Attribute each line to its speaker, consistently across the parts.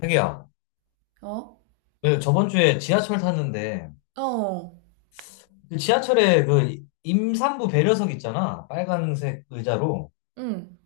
Speaker 1: 자기야,
Speaker 2: 어?
Speaker 1: 그 저번 주에 지하철 탔는데,
Speaker 2: 어,
Speaker 1: 그 지하철에 그 임산부 배려석 있잖아. 빨간색 의자로.
Speaker 2: 응.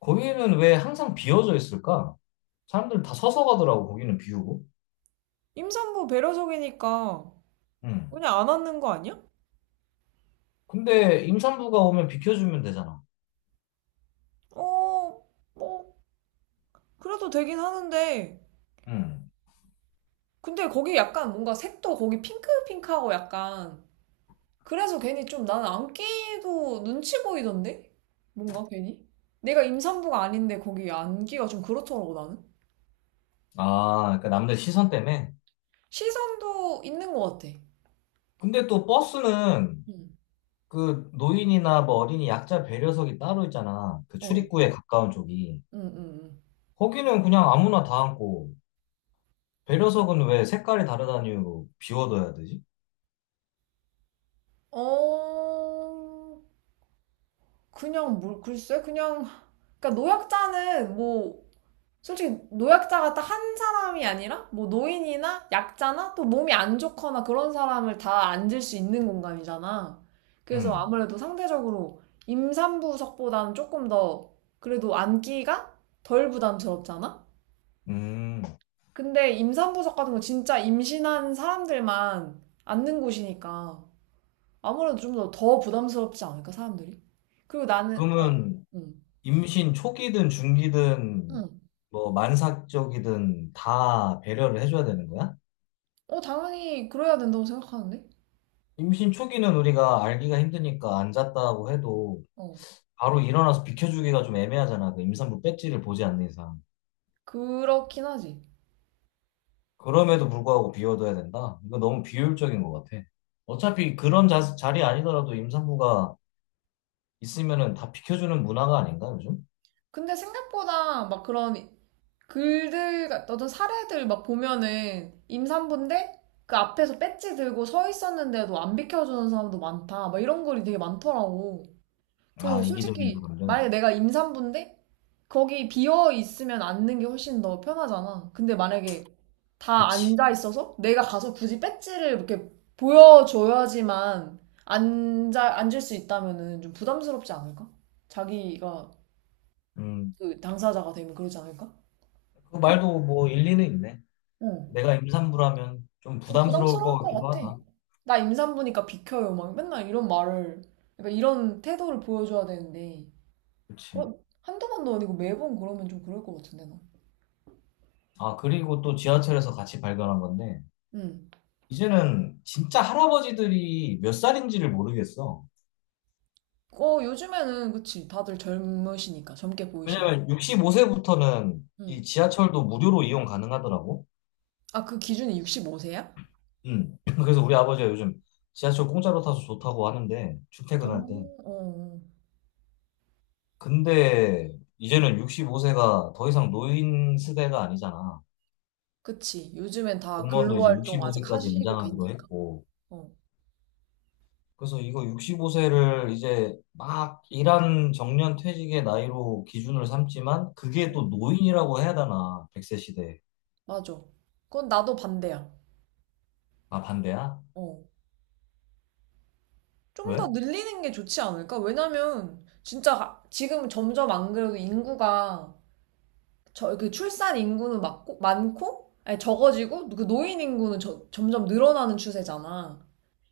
Speaker 1: 거기는 왜 항상 비어져 있을까? 사람들 다 서서 가더라고, 거기는 비우고.
Speaker 2: 임산부 배려석이니까
Speaker 1: 응.
Speaker 2: 그냥 안 앉는 거 아니야?
Speaker 1: 근데 임산부가 오면 비켜주면 되잖아.
Speaker 2: 어, 뭐, 그래도 되긴 하는데.
Speaker 1: 응.
Speaker 2: 근데 거기 약간 뭔가 색도 거기 핑크핑크하고 약간. 그래서 괜히 좀 나는 앉기도 눈치 보이던데? 뭔가 괜히? 내가 임산부가 아닌데 거기 앉기가 좀 그렇더라고 나는.
Speaker 1: 아, 그러니까 남들 시선 때문에.
Speaker 2: 시선도 있는 것 같아.
Speaker 1: 근데 또 버스는
Speaker 2: 응,
Speaker 1: 그 노인이나 뭐 어린이 약자 배려석이 따로 있잖아. 그
Speaker 2: 어,
Speaker 1: 출입구에 가까운 쪽이.
Speaker 2: 응, 응, 응.
Speaker 1: 거기는 그냥 아무나 다 앉고. 배려석은 왜 색깔이 다르다는 이유로 비워둬야 되지?
Speaker 2: 어, 그냥 뭘, 글쎄, 그냥. 그러니까 노약자는 뭐 솔직히 노약자가 딱 한 사람이 아니라 뭐 노인이나 약자나 또 몸이 안 좋거나 그런 사람을 다 앉을 수 있는 공간이잖아. 그래서
Speaker 1: 응.
Speaker 2: 아무래도 상대적으로 임산부석보다는 조금 더 그래도 앉기가 덜 부담스럽잖아?
Speaker 1: 음.
Speaker 2: 근데 임산부석 같은 거 진짜 임신한 사람들만 앉는 곳이니까 아무래도 좀 더 부담스럽지 않을까, 사람들이? 그리고 나는, 아,
Speaker 1: 그러면
Speaker 2: 응,
Speaker 1: 임신 초기든 중기든
Speaker 2: 응.
Speaker 1: 뭐 만삭적이든 다 배려를 해줘야 되는 거야?
Speaker 2: 어, 당연히 그래야 된다고 생각하는데?
Speaker 1: 임신 초기는 우리가 알기가 힘드니까 앉았다고 해도
Speaker 2: 어,
Speaker 1: 바로 일어나서 비켜주기가 좀 애매하잖아. 그 임산부 배지를 보지 않는 이상.
Speaker 2: 그렇긴 하지.
Speaker 1: 그럼에도 불구하고 비워둬야 된다? 이거 너무 비효율적인 것 같아. 어차피 그런 자리 아니더라도 임산부가 있으면은 다 비켜주는 문화가 아닌가, 요즘?
Speaker 2: 근데 생각보다 막 그런 글들, 어떤 사례들 막 보면은 임산부인데 그 앞에서 배지 들고 서 있었는데도 안 비켜주는 사람도 많다. 막 이런 글이 되게 많더라고. 그래서
Speaker 1: 아, 이기적인
Speaker 2: 솔직히 만약에
Speaker 1: 사람들.
Speaker 2: 내가 임산부인데 거기 비어 있으면 앉는 게 훨씬 더 편하잖아. 근데 만약에 다
Speaker 1: 그치.
Speaker 2: 앉아 있어서 내가 가서 굳이 배지를 이렇게 보여줘야지만 앉을 수 있다면은 좀 부담스럽지 않을까? 자기가
Speaker 1: 음,
Speaker 2: 그 당사자가 되면 그러지 않을까?
Speaker 1: 그 말도 뭐 일리는 있네.
Speaker 2: 응.
Speaker 1: 내가 임산부라면 좀
Speaker 2: 좀
Speaker 1: 부담스러울
Speaker 2: 부담스러울
Speaker 1: 것
Speaker 2: 것
Speaker 1: 같기도
Speaker 2: 같아.
Speaker 1: 하다.
Speaker 2: 나 임산부니까 비켜요. 막 맨날 이런 말을, 그러니까 이런 태도를 보여줘야 되는데,
Speaker 1: 그치.
Speaker 2: 그런, 한두 번도 아니고 매번 그러면 좀 그럴 것 같은데, 나.
Speaker 1: 아, 그리고 또 지하철에서 같이 발견한 건데,
Speaker 2: 응.
Speaker 1: 이제는 진짜 할아버지들이 몇 살인지를 모르겠어.
Speaker 2: 어, 요즘에는, 그치. 다들 젊으시니까, 젊게 보이시니까.
Speaker 1: 왜냐면 65세부터는
Speaker 2: 응.
Speaker 1: 이 지하철도 무료로 이용 가능하더라고.
Speaker 2: 아, 그 기준이 65세야?
Speaker 1: 음. 그래서 우리 아버지가 요즘 지하철 공짜로 타서 좋다고 하는데, 출퇴근할 때.
Speaker 2: 음, 어, 어.
Speaker 1: 근데 이제는 65세가 더 이상 노인 세대가 아니잖아.
Speaker 2: 그치. 요즘엔 다
Speaker 1: 공무원도 이제
Speaker 2: 근로활동 아직
Speaker 1: 65세까지
Speaker 2: 하시고
Speaker 1: 연장하기로
Speaker 2: 계니까.
Speaker 1: 했고,
Speaker 2: 어,
Speaker 1: 그래서 이거 65세를 이제 막 일한 정년 퇴직의 나이로 기준을 삼지만, 그게 또 노인이라고 해야 되나, 100세 시대에.
Speaker 2: 맞아. 그건 나도 반대야.
Speaker 1: 아, 반대야?
Speaker 2: 어. 좀
Speaker 1: 왜?
Speaker 2: 더 늘리는 게 좋지 않을까? 왜냐면 진짜 지금 점점 안 그래도 인구가 저 그 출산 인구는 많고 많고 아니 적어지고 그 노인 인구는 점점 늘어나는 추세잖아.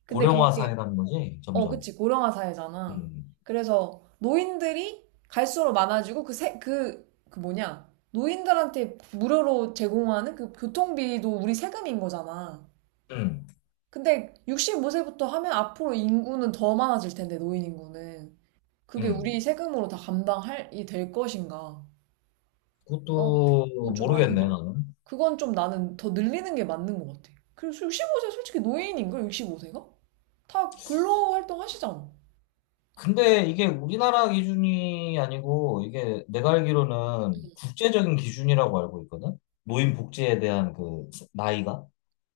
Speaker 2: 근데
Speaker 1: 고령화
Speaker 2: 그렇게
Speaker 1: 사회라는 거지,
Speaker 2: 어
Speaker 1: 점점.
Speaker 2: 그치 고령화 사회잖아.
Speaker 1: 음,
Speaker 2: 그래서 노인들이 갈수록 많아지고 그 세 그 그 뭐냐 노인들한테 무료로 제공하는 그 교통비도 우리 세금인 거잖아.
Speaker 1: 음,
Speaker 2: 근데 65세부터 하면 앞으로 인구는 더 많아질 텐데 노인 인구는. 그게 우리
Speaker 1: 음.
Speaker 2: 세금으로 다 감당할이 될 것인가? 난 그건
Speaker 1: 그것도
Speaker 2: 좀 아닌 것
Speaker 1: 모르겠네,
Speaker 2: 같아.
Speaker 1: 나는.
Speaker 2: 그건 좀 나는 더 늘리는 게 맞는 것 같아. 그래서 65세 솔직히 노인인걸 65세가? 다 근로 활동 하시잖아.
Speaker 1: 근데 이게 우리나라 기준이 아니고, 이게 내가 알기로는 국제적인 기준이라고 알고 있거든? 노인 복지에 대한 그 나이가?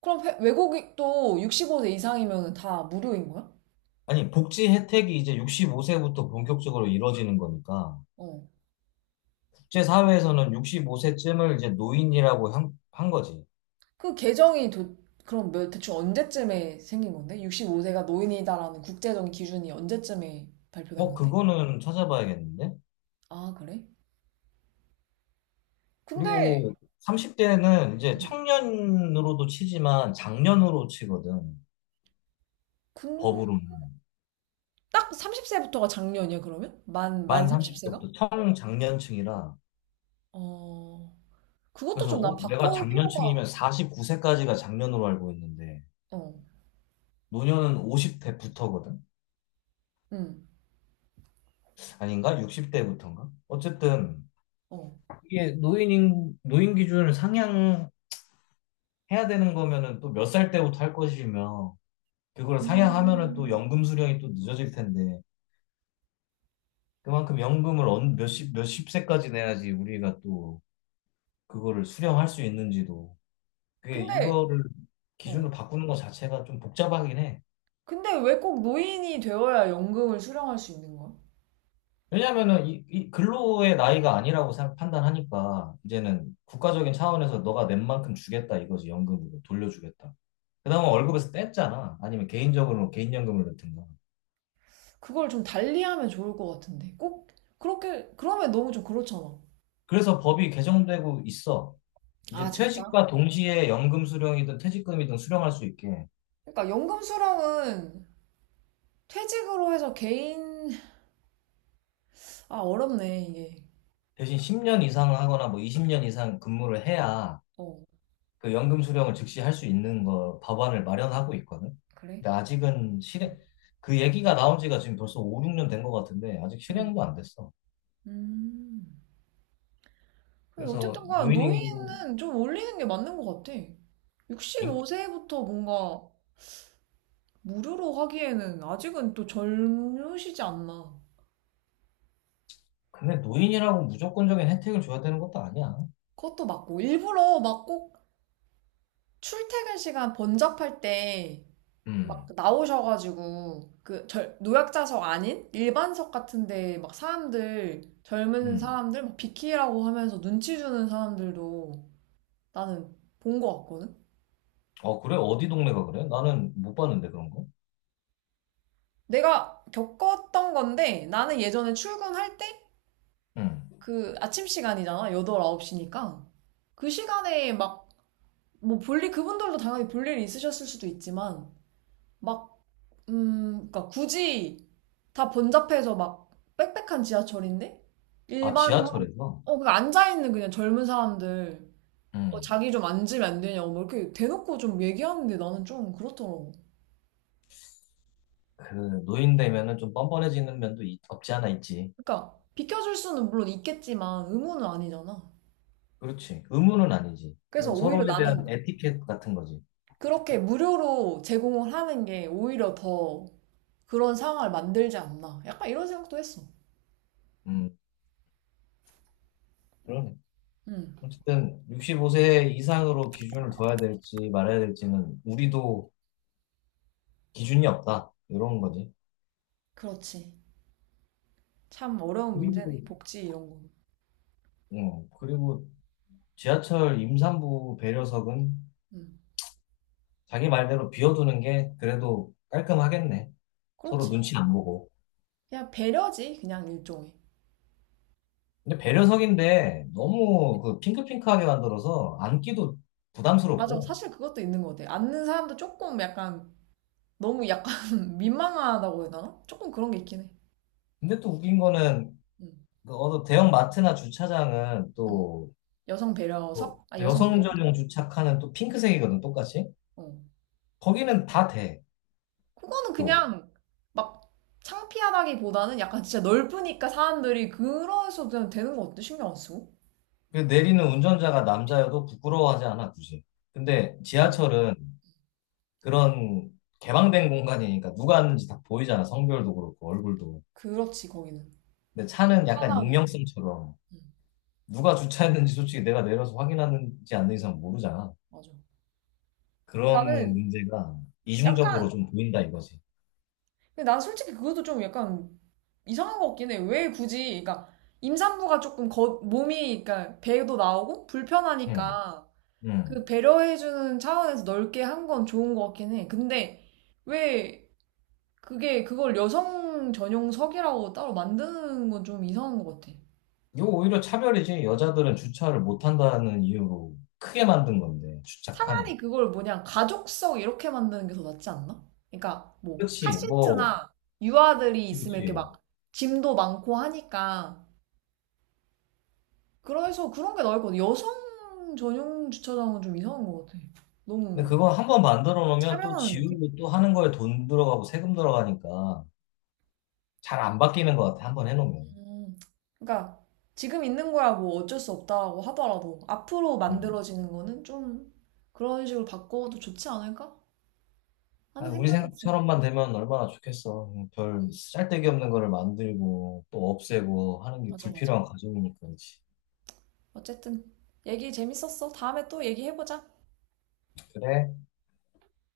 Speaker 2: 그럼 외국도 65세 이상이면 다 무료인 거야?
Speaker 1: 아니, 복지 혜택이 이제 65세부터 본격적으로 이루어지는 거니까,
Speaker 2: 어.
Speaker 1: 국제사회에서는 65세쯤을 이제 노인이라고 한 거지.
Speaker 2: 그 개정이 그럼 대충 언제쯤에 생긴 건데? 65세가 노인이다라는 국제적인 기준이 언제쯤에 발표된
Speaker 1: 어,
Speaker 2: 건데?
Speaker 1: 그거는 찾아봐야겠는데?
Speaker 2: 아, 그래? 근데
Speaker 1: 그리고 30대는 이제
Speaker 2: 음,
Speaker 1: 청년으로도 치지만 장년으로 치거든.
Speaker 2: 근-
Speaker 1: 법으로는.
Speaker 2: 딱 30세부터가 작년이야, 그러면? 만
Speaker 1: 만
Speaker 2: 30세가?
Speaker 1: 30세부터 청장년층이라.
Speaker 2: 어, 그것도
Speaker 1: 그래서
Speaker 2: 좀 난
Speaker 1: 어, 내가
Speaker 2: 바꿀 필요가,
Speaker 1: 장년층이면 49세까지가 장년으로 알고 있는데,
Speaker 2: 어,
Speaker 1: 노년은 50대부터거든?
Speaker 2: 응,
Speaker 1: 아닌가? 60대부터인가? 어쨌든,
Speaker 2: 어.
Speaker 1: 이게 노인 기준을 상향해야 되는 거면은 또 몇 살 때부터 할 것이며 그걸 상향하면은 또
Speaker 2: 음.
Speaker 1: 연금 수령이 또 늦어질 텐데 그만큼 연금을 몇십 몇십 세까지 내야지 우리가 또 그거를 수령할 수 있는지도 그게
Speaker 2: 근데,
Speaker 1: 이거를
Speaker 2: 어.
Speaker 1: 기준을 바꾸는 것 자체가 좀 복잡하긴 해.
Speaker 2: 근데 왜 꼭 노인이 되어야 연금을 수령할 수 있는 거야?
Speaker 1: 왜냐면은 이 근로의 나이가 아니라고 판단하니까 이제는 국가적인 차원에서 너가 낸 만큼 주겠다 이거지 연금으로 돌려주겠다. 그나마 월급에서 뗐잖아. 아니면 개인적으로 개인연금을 넣든가.
Speaker 2: 그걸 좀 달리하면 좋을 것 같은데. 꼭, 그렇게, 그러면 너무 좀 그렇잖아.
Speaker 1: 그래서 법이 개정되고 있어.
Speaker 2: 아,
Speaker 1: 이제
Speaker 2: 진짜?
Speaker 1: 퇴직과 동시에 연금 수령이든 퇴직금이든 수령할 수 있게
Speaker 2: 그러니까 연금 수령은 퇴직으로 해서 개인, 아, 어렵네, 이게.
Speaker 1: 대신 10년 이상 하거나 뭐 20년 이상 근무를 해야
Speaker 2: 어,
Speaker 1: 그 연금 수령을 즉시 할 수 있는 거 법안을 마련하고 있거든.
Speaker 2: 그래?
Speaker 1: 근데 아직은
Speaker 2: 응,
Speaker 1: 실행 그 얘기가 나온 지가 지금 벌써 5, 6년 된 것 같은데 아직
Speaker 2: 응.
Speaker 1: 실행도 안 됐어.
Speaker 2: 음. 그래,
Speaker 1: 그래서
Speaker 2: 어쨌든 간
Speaker 1: 노인 인구
Speaker 2: 노인은 좀 올리는 게 맞는 것 같아.
Speaker 1: 인-
Speaker 2: 65세부터 뭔가 무료로 하기에는 아직은 또 젊으시지 않나.
Speaker 1: 근데 노인이라고 무조건적인 혜택을 줘야 되는 것도 아니야.
Speaker 2: 그것도 맞고. 일부러 막 꼭 출퇴근 시간 번잡할 때 막
Speaker 1: 음.
Speaker 2: 나오셔가지고 그 노약자석 아닌 일반석 같은데 막 사람들 젊은
Speaker 1: 음.
Speaker 2: 사람들 막 비키라고 하면서 눈치 주는 사람들도 나는 본 것 같거든.
Speaker 1: 어, 그래? 어디 동네가 그래? 나는 못 봤는데, 그런 거.
Speaker 2: 내가 겪었던 건데 나는 예전에 출근할 때
Speaker 1: 응.
Speaker 2: 그 아침 시간이잖아. 8, 9시니까. 그 시간에 막, 뭐 볼일, 그분들도 당연히 볼일이 있으셨을 수도 있지만, 막, 그니까 굳이 다 번잡해서 막 빽빽한 지하철인데?
Speaker 1: 아,
Speaker 2: 일반 사람,
Speaker 1: 지하철에서?
Speaker 2: 어, 그 앉아있는 그냥 젊은 사람들, 어,
Speaker 1: 응.
Speaker 2: 자기 좀 앉으면 안 되냐고, 뭐 이렇게 대놓고 좀 얘기하는데 나는 좀 그렇더라고.
Speaker 1: 그, 노인 되면은 좀 뻔뻔해지는 면도 없지 않아 있지.
Speaker 2: 그니까, 러 비켜줄 수는 물론 있겠지만, 의무는 아니잖아.
Speaker 1: 그렇지. 의무는 아니지.
Speaker 2: 그래서
Speaker 1: 그냥
Speaker 2: 오히려
Speaker 1: 서로에 대한
Speaker 2: 나는
Speaker 1: 에티켓 같은 거지.
Speaker 2: 그렇게 무료로 제공을 하는 게 오히려 더 그런 상황을 만들지 않나. 약간 이런 생각도 했어.
Speaker 1: 음, 그러네.
Speaker 2: 음,
Speaker 1: 어쨌든, 65세 이상으로 기준을 둬야 될지 말아야 될지는 우리도 기준이 없다. 이런 거지.
Speaker 2: 그렇지. 참 어려운 문제네.
Speaker 1: 그리고,
Speaker 2: 복지 이런 거.
Speaker 1: 응. 그리고 지하철 임산부 배려석은
Speaker 2: 음,
Speaker 1: 자기 말대로 비워두는 게 그래도 깔끔하겠네. 서로
Speaker 2: 그렇지.
Speaker 1: 눈치 안 보고.
Speaker 2: 그냥 배려지. 그냥 일종의.
Speaker 1: 근데 배려석인데 너무 그 핑크핑크하게 만들어서 앉기도
Speaker 2: 맞아.
Speaker 1: 부담스럽고.
Speaker 2: 사실 그것도 있는 것 같아. 앉는 사람도 조금 약간 너무 약간 민망하다고 해야 되나? 조금 그런 게 있긴 해.
Speaker 1: 근데 또 웃긴 거는
Speaker 2: 음,
Speaker 1: 그 어느 대형 마트나 주차장은
Speaker 2: 음.
Speaker 1: 또
Speaker 2: 여성
Speaker 1: 또
Speaker 2: 배려석? 아, 여성
Speaker 1: 여성
Speaker 2: 배려?
Speaker 1: 전용 주차칸은 또 핑크색이거든, 똑같이.
Speaker 2: 어.
Speaker 1: 거기는 다 돼,
Speaker 2: 그거는
Speaker 1: 또.
Speaker 2: 그냥 막 창피하다기보다는 약간 진짜 넓으니까 사람들이 그래서 그냥 되는 것 같아. 신경 안 쓰고.
Speaker 1: 그 내리는 운전자가 남자여도 부끄러워하지 않아, 굳이. 근데
Speaker 2: 맞아.
Speaker 1: 지하철은 그런 개방된 공간이니까 누가 하는지 다 보이잖아, 성별도 그렇고, 얼굴도.
Speaker 2: 그렇지, 거기는.
Speaker 1: 근데 차는 약간
Speaker 2: 하나고.
Speaker 1: 익명성처럼
Speaker 2: 음.
Speaker 1: 누가 주차했는지 솔직히 내가 내려서 확인하는지 않는 이상 모르잖아.
Speaker 2: 맞아. 근데
Speaker 1: 그런
Speaker 2: 나는
Speaker 1: 문제가 이중적으로
Speaker 2: 약간,
Speaker 1: 좀 보인다 이거지.
Speaker 2: 근데 난 솔직히 그것도 좀 약간 이상한 것 같긴 해. 왜 굳이, 그러니까 임산부가 조금 거, 몸이, 그러니까 배도 나오고
Speaker 1: 응,
Speaker 2: 불편하니까 그
Speaker 1: 응.
Speaker 2: 배려해주는 차원에서 넓게 한 건 좋은 것 같긴 해. 근데 왜 그게 그걸 여성 전용석이라고 따로 만드는 건 좀 이상한 것 같아.
Speaker 1: 이거 오히려 차별이지. 여자들은 주차를 못한다는 이유로 크게 만든 건데, 주차 칸을.
Speaker 2: 차라리 그걸 뭐냐, 가족석 이렇게 만드는 게 더 낫지 않나? 그러니까 뭐
Speaker 1: 그렇지, 뭐,
Speaker 2: 카시트나 유아들이 있으면 이렇게
Speaker 1: 그렇지.
Speaker 2: 막 짐도 많고 하니까 그래서 그런 게 나을 것 같아. 여성 전용 주차장은 좀 이상한 것 같아.
Speaker 1: 근데
Speaker 2: 너무
Speaker 1: 그거 한번 만들어 놓으면 또
Speaker 2: 차별하는 느낌?
Speaker 1: 지우고 또 하는 거에 돈 들어가고 세금 들어가니까 잘 안 바뀌는 것 같아, 한번 해놓으면.
Speaker 2: 음, 그러니까 지금 있는 거야 뭐 어쩔 수 없다고 하더라도 앞으로
Speaker 1: 음.
Speaker 2: 만들어지는 거는 좀 그런 식으로 바꿔도 좋지 않을까 하는
Speaker 1: 아, 우리
Speaker 2: 생각이 있어.
Speaker 1: 생각처럼만 되면 얼마나 좋겠어. 별 쓸데기 없는 거를 만들고 또 없애고 하는 게
Speaker 2: 맞아, 맞아.
Speaker 1: 불필요한 과정이니까, 그렇지.
Speaker 2: 어쨌든 얘기 재밌었어. 다음에 또 얘기해보자.
Speaker 1: 그래?